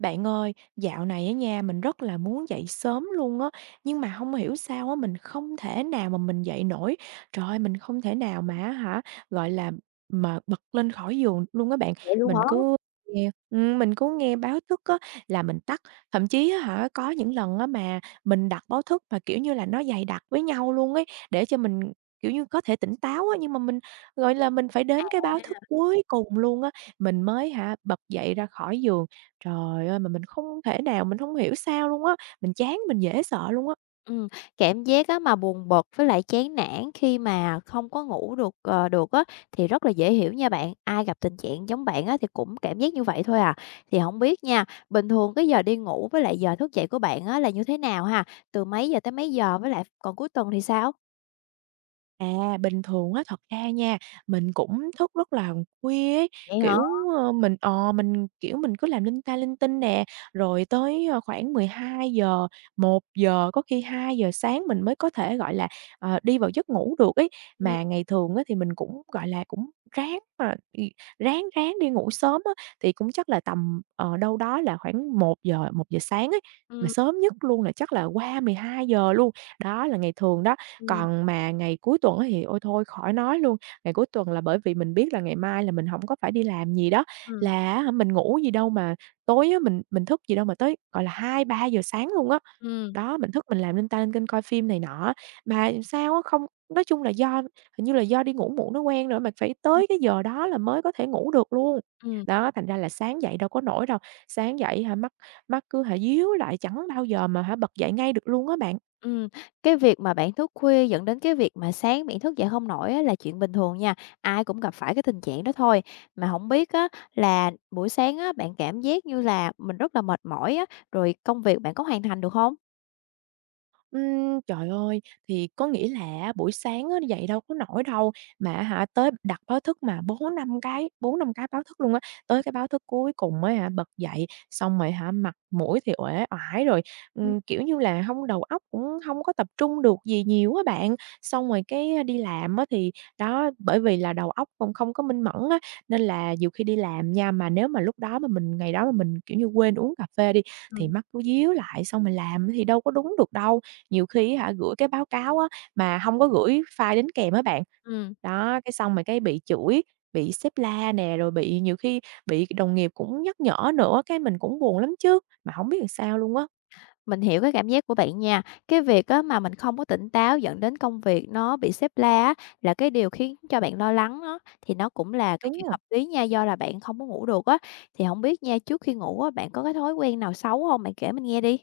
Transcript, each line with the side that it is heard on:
right: Bạn ơi, dạo này ở nhà mình rất là muốn dậy sớm luôn á, nhưng mà không hiểu sao á, mình không thể nào mà mình dậy nổi. Trời ơi, mình không thể nào mà á hả, gọi là, mà bật lên khỏi giường luôn á bạn.
left: Vậy luôn
right: Mình
left: hả?
right: cứ mình cứ nghe báo thức á là mình tắt. Thậm chí á hả, có những lần á mà mình đặt báo thức mà, kiểu như là, nó dày đặc với nhau luôn ấy, để cho mình, kiểu như, có thể tỉnh táo á, nhưng mà mình, gọi là, mình phải đến cái báo
left: À,
right: thức cuối cùng luôn á, mình mới hả, bật dậy ra khỏi giường. Trời ơi, mà mình không thể nào mình không hiểu sao luôn á, mình chán, mình dễ sợ luôn á.
left: ừm, Cảm giác á mà buồn bực với lại chán nản khi mà không có ngủ được, được á, thì rất là dễ hiểu nha bạn. Ai gặp tình trạng giống bạn á thì cũng cảm giác như vậy thôi à. Thì không biết nha, bình thường cái giờ đi ngủ với lại giờ thức dậy của bạn á là như thế nào ha? Từ mấy giờ tới mấy giờ? Với lại còn cuối tuần thì sao?
right: À, bình thường á, thật ra nha, mình cũng thức rất là khuya ấy,
left: Vậy hả?
right: kiểu, mình mình, kiểu, mình cứ làm linh ta linh tinh nè, rồi tới, khoảng mười hai giờ, một giờ có khi hai giờ sáng mình mới có thể, gọi là, đi vào giấc ngủ được ấy.
left: Ừm,
right: Mà ngày thường á, thì mình cũng, gọi là, cũng ráng mà ráng ráng đi ngủ sớm á, thì cũng chắc là tầm, đâu đó là khoảng một giờ sáng ấy, mà
left: ừm,
right: sớm nhất luôn là chắc là qua mười hai giờ luôn. Đó là ngày thường đó.
left: ừm, ừm,
right: Còn mà ngày cuối tuần á thì ôi thôi khỏi nói luôn, ngày cuối tuần là bởi vì mình biết là ngày mai là mình hổng có phải đi làm gì đó, là á hả mình ngủ gì đâu mà tối á mình thức gì đâu mà tới, gọi là, hai ba giờ sáng luôn á.
left: ừm,
right: Đó, mình thức mình làm linh ta linh kênh coi phim này nọ, mà sao á không, nói chung là do hình như là do đi ngủ muộn nó quen rồi, mà phải
left: ừm,
right: tới cái giờ đó là mới có thể ngủ được luôn. Đó, thành ra là sáng dậy đâu có nổi đâu, sáng dậy hả mắt mắt cứ hả díu lại chẳng bao giờ mà hả bật dậy ngay được luôn á bạn.
left: Ừm, cái việc mà bạn thức khuya dẫn đến cái việc mà sáng bạn thức dậy không nổi á là chuyện bình thường nha, ai cũng gặp phải cái tình trạng đó thôi. Mà không biết á là buổi sáng á, bạn cảm giác như là mình rất là mệt mỏi á, rồi công việc bạn có hoàn thành được không?
right: Trời ơi, thì có nghĩa là buổi sáng á dậy đâu có nổi đâu, mà á hả, tới đặt báo thức mà bốn năm cái báo thức luôn á. Tới cái báo thức cuối cùng mới hả, bật dậy, xong rồi hả, mặt mũi thì uể oải rồi,
left: Ừm,
right: kiểu như là, không đầu óc cũng không có tập trung được gì nhiều á bạn. Xong rồi cái đi làm á thì đó, bởi vì là đầu óc còn không có minh mẫn á, nên là nhiều khi đi làm nha, mà nếu mà lúc đó mà mình ngày đó mà mình, kiểu như, quên uống cà phê đi, thì
left: ừm.
right: mắt cứ díu lại xong rồi làm thì đâu có đúng được đâu. Nhiều khi á hả, gửi cái báo cáo á, mà hông có gửi file đính kèm á bạn.
left: Ừm,
right: Đó, cái xong rồi cái bị chửi, bị sếp la nè, rồi bị nhiều khi bị đồng nghiệp cũng nhắc nhở nữa, cái mình cũng buồn lắm chứ, mà hổng biết làm sao luôn á.
left: mình hiểu cái cảm giác của bạn nha. Cái việc á mà mình không có tỉnh táo dẫn đến công việc nó bị xếp la á, là cái điều khiến cho bạn lo lắng á, thì nó cũng là cái
right: Đúng
left: chuyện
right: rồi.
left: hợp lý nha, do là bạn không có ngủ được á. Thì không biết nha, trước khi ngủ á, bạn có cái thói quen nào xấu không? Bạn kể mình nghe đi.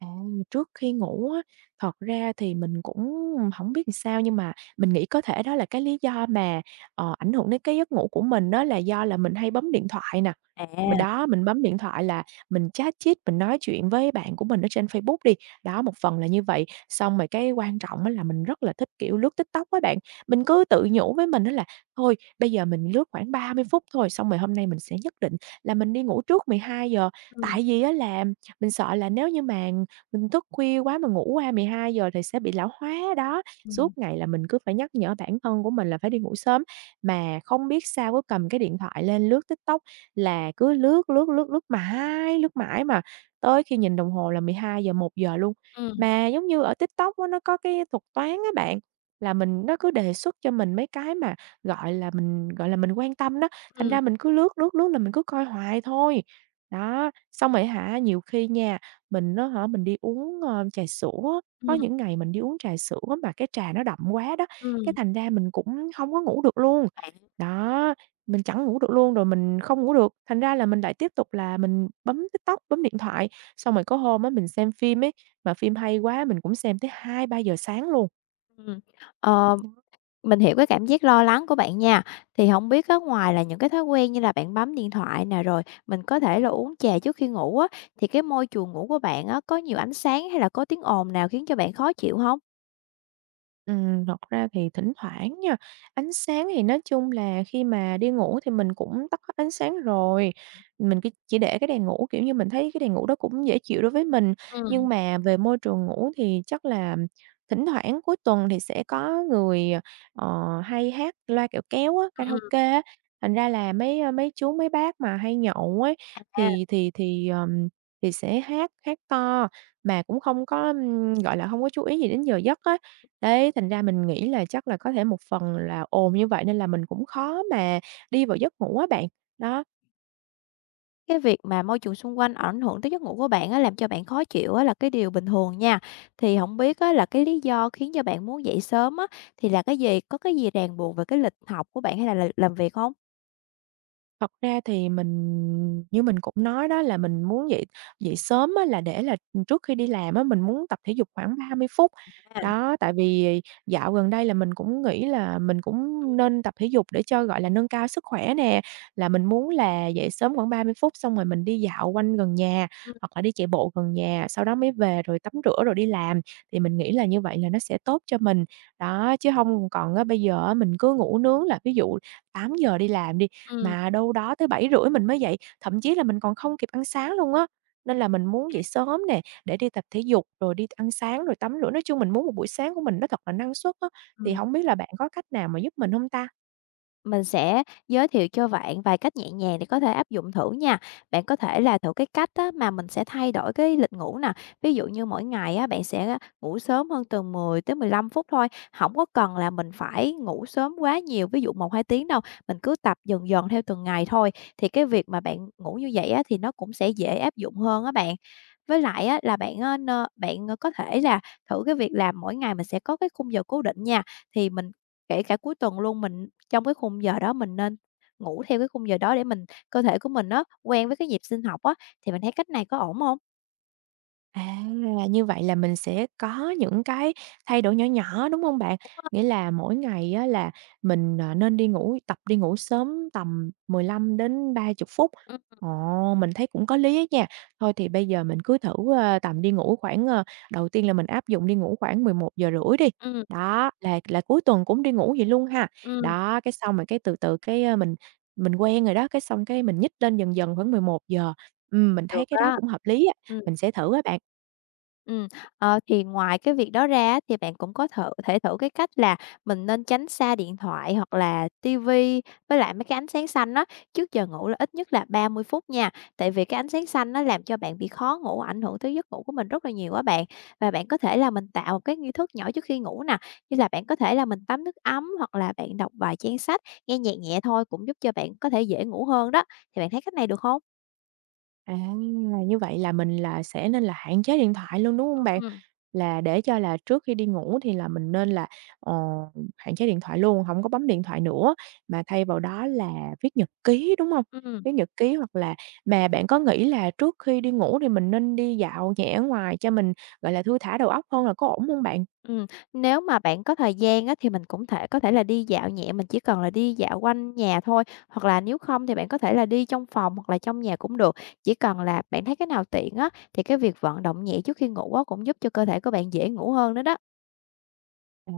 right: À, trước khi ngủ á, thật ra thì mình cũng hổng biết làm sao nhưng mà mình nghĩ có thể đó là cái lý do mà, ảnh hưởng đến cái giấc ngủ của mình á, là do là mình hay bấm điện thoại nè.
left: À.
right: Mà đó, mình bấm điện thoại là mình chat chít, mình nói chuyện với bạn của mình ở trên Facebook đi. Đó, một phần là như vậy. Xong rồi cái quan trọng á là mình rất là thích, kiểu, lướt TikTok á bạn. Mình cứ tự nhủ với mình đó là "Thôi, bây giờ mình lướt khoảng 30 phút thôi, xong rồi hôm nay mình sẽ nhất định là mình đi ngủ trước mười hai giờ".
left: Ừm,
right: Tại vì á là mình sợ là nếu như mà mình thức khuya quá mà ngủ qua mười hai giờ thì sẽ bị lão hóa. Đó,
left: ừm,
right: suốt ngày là mình cứ phải nhắc nhở bản thân của mình là phải đi ngủ sớm, mà không biết sao cứ cầm cái điện thoại lên lướt TikTok là cứ lướt, lướt, lướt, lướt mãi mà tới khi nhìn đồng hồ là mười hai giờ một giờ luôn.
left: ừm,
right: Mà giống như ở TikTok á, nó có cái thuật toán á bạn, là mình nó cứ đề xuất cho mình mấy cái mà, gọi là, mình quan tâm đó, thành ra
left: ừm,
right: mình cứ lướt, lướt, lướt là mình cứ coi hoài thôi. Đó, xong rồi hả, nhiều khi nha, mình nó hả, mình đi uống, trà sữa á, có
left: ừm,
right: những ngày mình đi uống trà sữa mà cái trà nó đậm quá đó, cái
left: ừm.
right: thành ra mình cũng không có ngủ được luôn.
left: À,
right: Đó, mình chẳng ngủ được luôn, rồi mình không ngủ được, thành ra là mình lại tiếp tục là mình bấm TikTok, bấm điện thoại. Xong rồi có hôm á, mình xem phim ấy, mà phim hay quá mình cũng xem tới hai ba giờ sáng luôn.
left: ừm. Ờ, Mình hiểu cái cảm giác lo lắng của bạn nha. Thì hổng biết á, ngoài là những cái thói quen như là bạn bấm điện thoại nè, rồi mình có thể là uống trà trước khi ngủ á, thì cái môi trường ngủ của bạn á, có nhiều ánh sáng hay là có tiếng ồn nào khiến cho bạn khó chịu hông?
right: Thật ra thì thỉnh thoảng nha, ánh sáng thì nói chung là khi mà đi ngủ thì mình cũng tắt hết ánh sáng rồi, mình cứ chỉ để cái đèn ngủ, kiểu như, mình thấy cái đèn ngủ đó cũng dễ chịu đối với mình.
left: Ừm,
right: Nhưng
left: ừm,
right: mà về môi trường ngủ thì chắc là thỉnh thoảng cuối tuần thì sẽ có người, ờ, hay hát loa kẹo kéo á,
left: ừm.
right: karaoke á, thành ra là mấy, mấy chú, mấy bác mà hay nhậu ấy thì thì, thì sẽ hát hát to mà cũng không có, gọi là, không có chú ý gì đến giờ giấc á. Đấy, thành ra mình nghĩ là chắc là có thể một phần là ồn như vậy nên là mình cũng khó mà đi vào giấc ngủ á bạn. Đó.
left: Cái việc mà môi trường xung quanh ảnh hưởng tới giấc ngủ của bạn á, làm cho bạn khó chịu á, là cái điều bình thường nha. Thì không biết á, là cái lý do khiến cho bạn muốn dậy sớm á, thì là cái gì? Có cái gì ràng buộc về cái lịch học của bạn hay là làm việc không?
right: Thật ra thì mình như mình cũng nói đó là mình muốn dậy dậy sớm á, là để là, trước khi đi làm á, mình muốn tập thể dục khoảng 30 phút.
left: À,
right: Đó, tại vì dạo gần đây là mình cũng nghĩ là mình cũng nên tập thể dục để cho, gọi là, nâng cao sức khỏe nè, là mình muốn là dậy sớm khoảng 30 phút xong rồi mình đi dạo quanh gần nhà,
left: Ừm,
right: hoặc là đi chạy bộ gần nhà, sau đó mới về rồi tắm rửa rồi đi làm, thì mình nghĩ là như vậy là nó sẽ tốt cho mình. Đó, chứ không còn á, bây giờ á, mình cứ ngủ nướng là ví dụ tám giờ đi làm đi
left: ừm,
right: mà đâu đó tới bảy rưỡi mình mới dậy, thậm chí là mình còn không kịp ăn sáng luôn á. Nên là mình muốn dậy sớm nè, để đi tập thể dục, rồi đi ăn sáng, rồi tắm rửa, nói chung mình muốn một buổi sáng của mình nó thật là năng suất á. Thì
left: ừm.
right: không biết là bạn có cách nào mà giúp mình không ta?
left: Mình sẽ giới thiệu cho bạn vài cách nhẹ nhàng để có thể áp dụng thử nha. Bạn có thể là thử cái cách á, mà mình sẽ thay đổi cái lịch ngủ nè. Ví dụ như mỗi ngày á, bạn sẽ ngủ sớm hơn từ 10 tới 15 phút thôi. Không có cần là mình phải ngủ sớm quá nhiều, ví dụ một 2 tiếng đâu. Mình cứ tập dần dần theo từng ngày thôi. Thì cái việc mà bạn ngủ như vậy á, thì nó cũng sẽ dễ áp dụng hơn á bạn. Với lại á, là bạn, ơ, n bạn, có thể là thử cái việc là mỗi ngày mình sẽ có cái khung giờ cố định nha. Thì mình Kể cả cuối tuần luôn, mình trong cái khung giờ đó mình nên ngủ theo cái khung giờ đó để mình cơ thể của mình nó quen với cái nhịp sinh học á, thì mình thấy cách này có ổn không?
right: À, như vậy là mình sẽ có những cái thay đổi nhỏ nhỏ, đúng không bạn? Nghĩa là mỗi ngày á là mình, nên đi ngủ tập đi ngủ sớm tầm 15 đến 30 phút.
left: Ừ,
right: Ồ, mình thấy cũng có lý á nha. Thôi thì bây giờ mình cứ thử, tầm đi ngủ khoảng, đầu tiên là mình áp dụng đi ngủ khoảng mười một giờ rưỡi đi.
left: ừm,
right: Đó, là cuối tuần cũng đi ngủ vậy luôn ha.
left: ừm,
right: Đó, cái xong rồi cái từ từ cái, mình quen rồi đó, cái xong cái mình nhích lên dần dần khoảng 11:00. Mình thấy
left: được
right: cái đó
left: á.
right: cũng hợp lý á,
left: Ừ.
right: mình sẽ thử á bạn.
left: Ừm, thì ngoài cái việc đó ra á, thì bạn cũng có thử thể thử cái cách là mình nên tránh xa điện thoại hoặc là ti vi với lại mấy cái ánh sáng xanh đó trước giờ ngủ là ít nhất là 30 phút nha. Tại vì cái ánh sáng xanh nó làm cho bạn bị khó ngủ, ảnh hưởng tới giấc ngủ của mình rất là nhiều á bạn. Và bạn có thể là mình tạo một cái nghi thức nhỏ trước khi ngủ nè, như là bạn có thể là mình tắm nước ấm hoặc là bạn đọc vài trang sách, nghe nhạc nhẹ thôi cũng giúp cho bạn có thể dễ ngủ hơn đó. Thì bạn thấy cách này được không?
right: À, như vậy là mình là sẽ nên là hạn chế điện thoại luôn, đúng không bạn?
left: Ừ.
right: Là để cho là trước khi đi ngủ thì là mình nên là, ờ, hạn chế điện thoại luôn, không có bấm điện thoại nữa, mà thay vào đó là viết nhật ký, đúng không?
left: Ừ.
right: Viết nhật ký hoặc là mà bạn có nghĩ là trước khi đi ngủ thì mình nên đi dạo nhẹ ở ngoài cho mình, gọi là, thư thả đầu óc hơn là có ổn không bạn?
left: Ừm, nếu mà bạn có thời gian á, thì mình cũng có thể là đi dạo nhẹ, mình chỉ cần là đi dạo quanh nhà thôi, hoặc là nếu không thì bạn có thể là đi trong phòng hoặc là trong nhà cũng được. Chỉ cần là bạn thấy cái nào tiện á, thì cái việc vận động nhẹ trước khi ngủ á, cũng giúp cho cơ thể của bạn dễ ngủ hơn nữa đó.
right: À,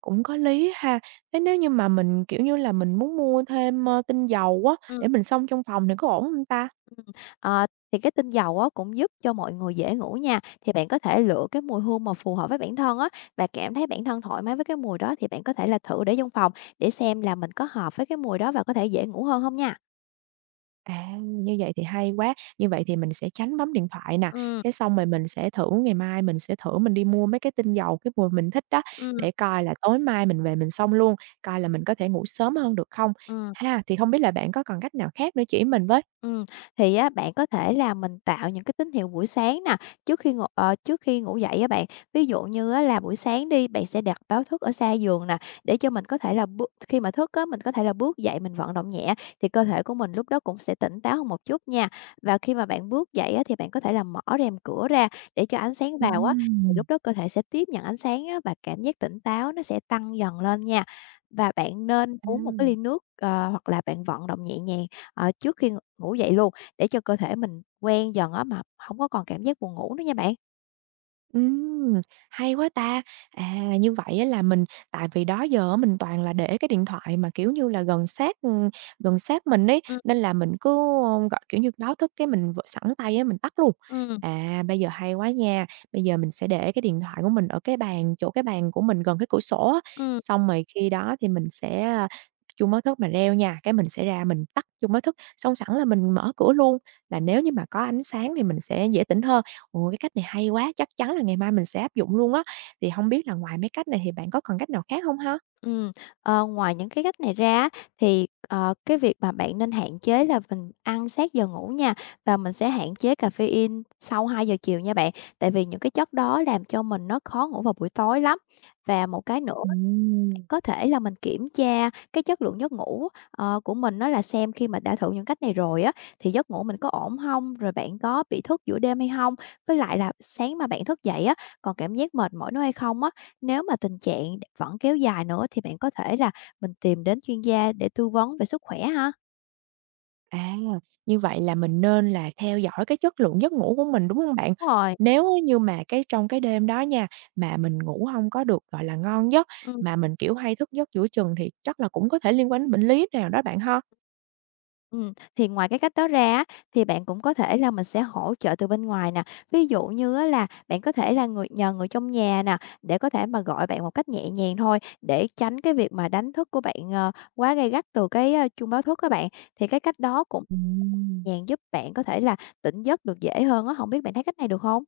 right: cũng có lý ha. Thế nếu như mà mình, kiểu như là, mình muốn mua thêm, tinh dầu á,
left: Ừm,
right: để mình xông trong phòng thì có ổn không ta?
left: ừm, ờ, thì cái tinh dầu á, cũng giúp cho mọi người dễ ngủ nha, thì bạn có thể lựa cái mùi hương mà phù hợp với bản thân á, và cảm thấy bản thân thoải mái với cái mùi đó thì bạn có thể là thử để trong phòng để xem là mình có hợp với cái mùi đó và có thể dễ ngủ hơn không nha.
right: À, như vậy thì hay quá, như vậy thì mình sẽ tránh bấm điện thoại nè,
left: Ừm,
right: cái xong rồi mình sẽ thử ngày mai mình sẽ thử mình đi mua mấy cái tinh dầu cái mùi mình thích đó,
left: ừm,
right: để coi là tối mai mình về mình xông luôn, coi là mình có thể ngủ sớm hơn được không?
left: ừm.
right: Ha, thì không biết là bạn có còn cách nào khác nữa chỉ mình với?
left: Ừm, thì á, bạn có thể là mình tạo những cái tín hiệu buổi sáng nè, trước khi ngủ dậy á bạn. Ví dụ như á là buổi sáng đi, bạn sẽ đặt báo thức ở xa giường nè, để cho mình có thể là bước khi mà thức á, mình có thể là bước dậy mình vận động nhẹ, thì cơ thể của mình lúc đó cũng sẽ tỉnh táo hơn một chút nha. Và khi mà bạn bước dậy á, thì bạn có thể là mở rèm cửa ra để cho ánh sáng vào á, thì
right: Ừm.
left: lúc đó cơ thể sẽ tiếp nhận ánh sáng á, và cảm giác tỉnh táo nó sẽ tăng dần lên nha. Và bạn nên
right: À.
left: uống một cái ly nước, hoặc là bạn vận động nhẹ nhàng trước khi ngủ dậy luôn, để cho cơ thể mình quen dần á, mà không có còn cảm giác buồn ngủ nữa nha bạn.
right: Ừm, hay quá ta! À, như vậy á là mình tại vì đó giờ á mình toàn là để cái điện thoại mà, kiểu như là, gần sát mình ấy,
left: Ừm,
right: nên là mình cứ, gọi, kiểu như, báo thức cái mình v sẵn tay á mình tắt luôn.
left: ừm,
right: À, bây giờ hay quá nha, bây giờ mình sẽ để cái điện thoại của mình ở cái bàn chỗ cái bàn của mình gần cái cửa sổ á,
left: ừm.
right: xong rồi khi đó thì mình sẽ, a, chuông báo thức mà reo nha, cái mình sẽ ra mình tắt chuông báo thức, xong sẵn là mình mở cửa luôn, là nếu như mà có ánh sáng thì mình sẽ dễ tỉnh hơn. Ồ, cái cách này hay quá, chắc chắn là ngày mai mình sẽ áp dụng luôn á. Thì không biết là ngoài mấy cách này thì bạn có còn cách nào khác không ha?
left: Ừm, ngoài những cái cách này ra á, thì, cái việc mà bạn nên hạn chế là mình ăn sát giờ ngủ nha, và mình sẽ hạn chế caffeine sau 2 giờ chiều nha bạn, tại vì những cái chất đó làm cho mình nó khó ngủ vào buổi tối lắm. Và một cái nữa
right: Ừm.
left: có thể là mình kiểm tra cái chất lượng giấc ngủ, của mình á là xem khi mà đã thử những cách này rồi á, thì giấc ngủ mình có ổn không? Rồi bạn có bị thức giữa đêm hay không? Với lại là sáng mà bạn thức dậy á, còn cảm giác mệt mỏi nữa hay không á? Nếu mà tình trạng vẫn kéo dài nữa thì bạn có thể là mình tìm đến chuyên gia để tư vấn về sức khỏe ha.
right: À, như vậy là mình nên là theo dõi cái chất lượng giấc ngủ của mình, đúng không bạn?
left: Đúng rồi.
right: Nếu á như mà cái trong cái đêm đó nha, mà mình ngủ không có được, gọi là, ngon giấc,
left: Ừm.
right: mà mình, kiểu, hay thức giấc giữa chừng thì chắc là cũng có thể liên quan đến bệnh lý nào đó bạn ha?
left: Thì ngoài cái cách đó ra á, thì bạn cũng có thể là mình sẽ hỗ trợ từ bên ngoài nè. Ví dụ như á là bạn có thể là nhờ người trong nhà nè, để có thể mà gọi bạn một cách nhẹ nhàng thôi, để tránh cái việc mà đánh thức của bạn, quá gay gắt từ cái, chuông báo thức các bạn. Thì cái cách đó cũng
right: Ừm.
left: nhàng giúp bạn có thể là tỉnh giấc được dễ hơn á, không biết bạn thấy cách này được không?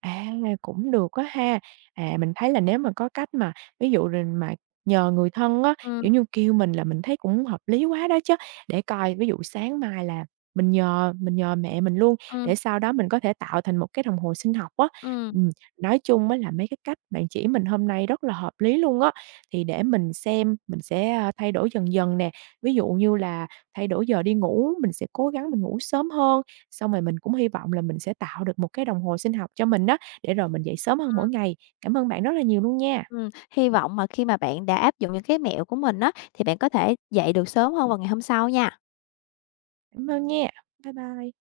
right: À, cũng được á ha. À, mình thấy là nếu mà có cách mà ví dụ rồi mà nhờ người thân á,
left: ừ
right: kiểu như, kêu mình là mình thấy cũng hợp lý quá đó chứ, để coi ví dụ sáng mai là mình nhờ mẹ mình luôn,
left: ừ
right: để sau đó mình có thể tạo thành một cái đồng hồ sinh học á.
left: ừ
right: Ừm, nói chung á là mấy cái cách bạn chỉ mình hôm nay rất là hợp lý luôn á, thì để mình xem mình sẽ, a, thay đổi dần dần nè. Ví dụ như là thay đổi giờ đi ngủ, mình sẽ cố gắng mình ngủ sớm hơn, xong rồi mình cũng hy vọng là mình sẽ tạo được một cái đồng hồ sinh học cho mình á để rồi mình dậy sớm hơn mỗi ngày. Cảm ơn bạn rất là nhiều luôn nha.
left: ừm, hy vọng mà khi mà bạn đã áp dụng những cái mẹo của mình á, thì bạn có thể dậy được sớm hơn vào ngày hôm sau nha.
right: Cảm ơn nha. Bye bye.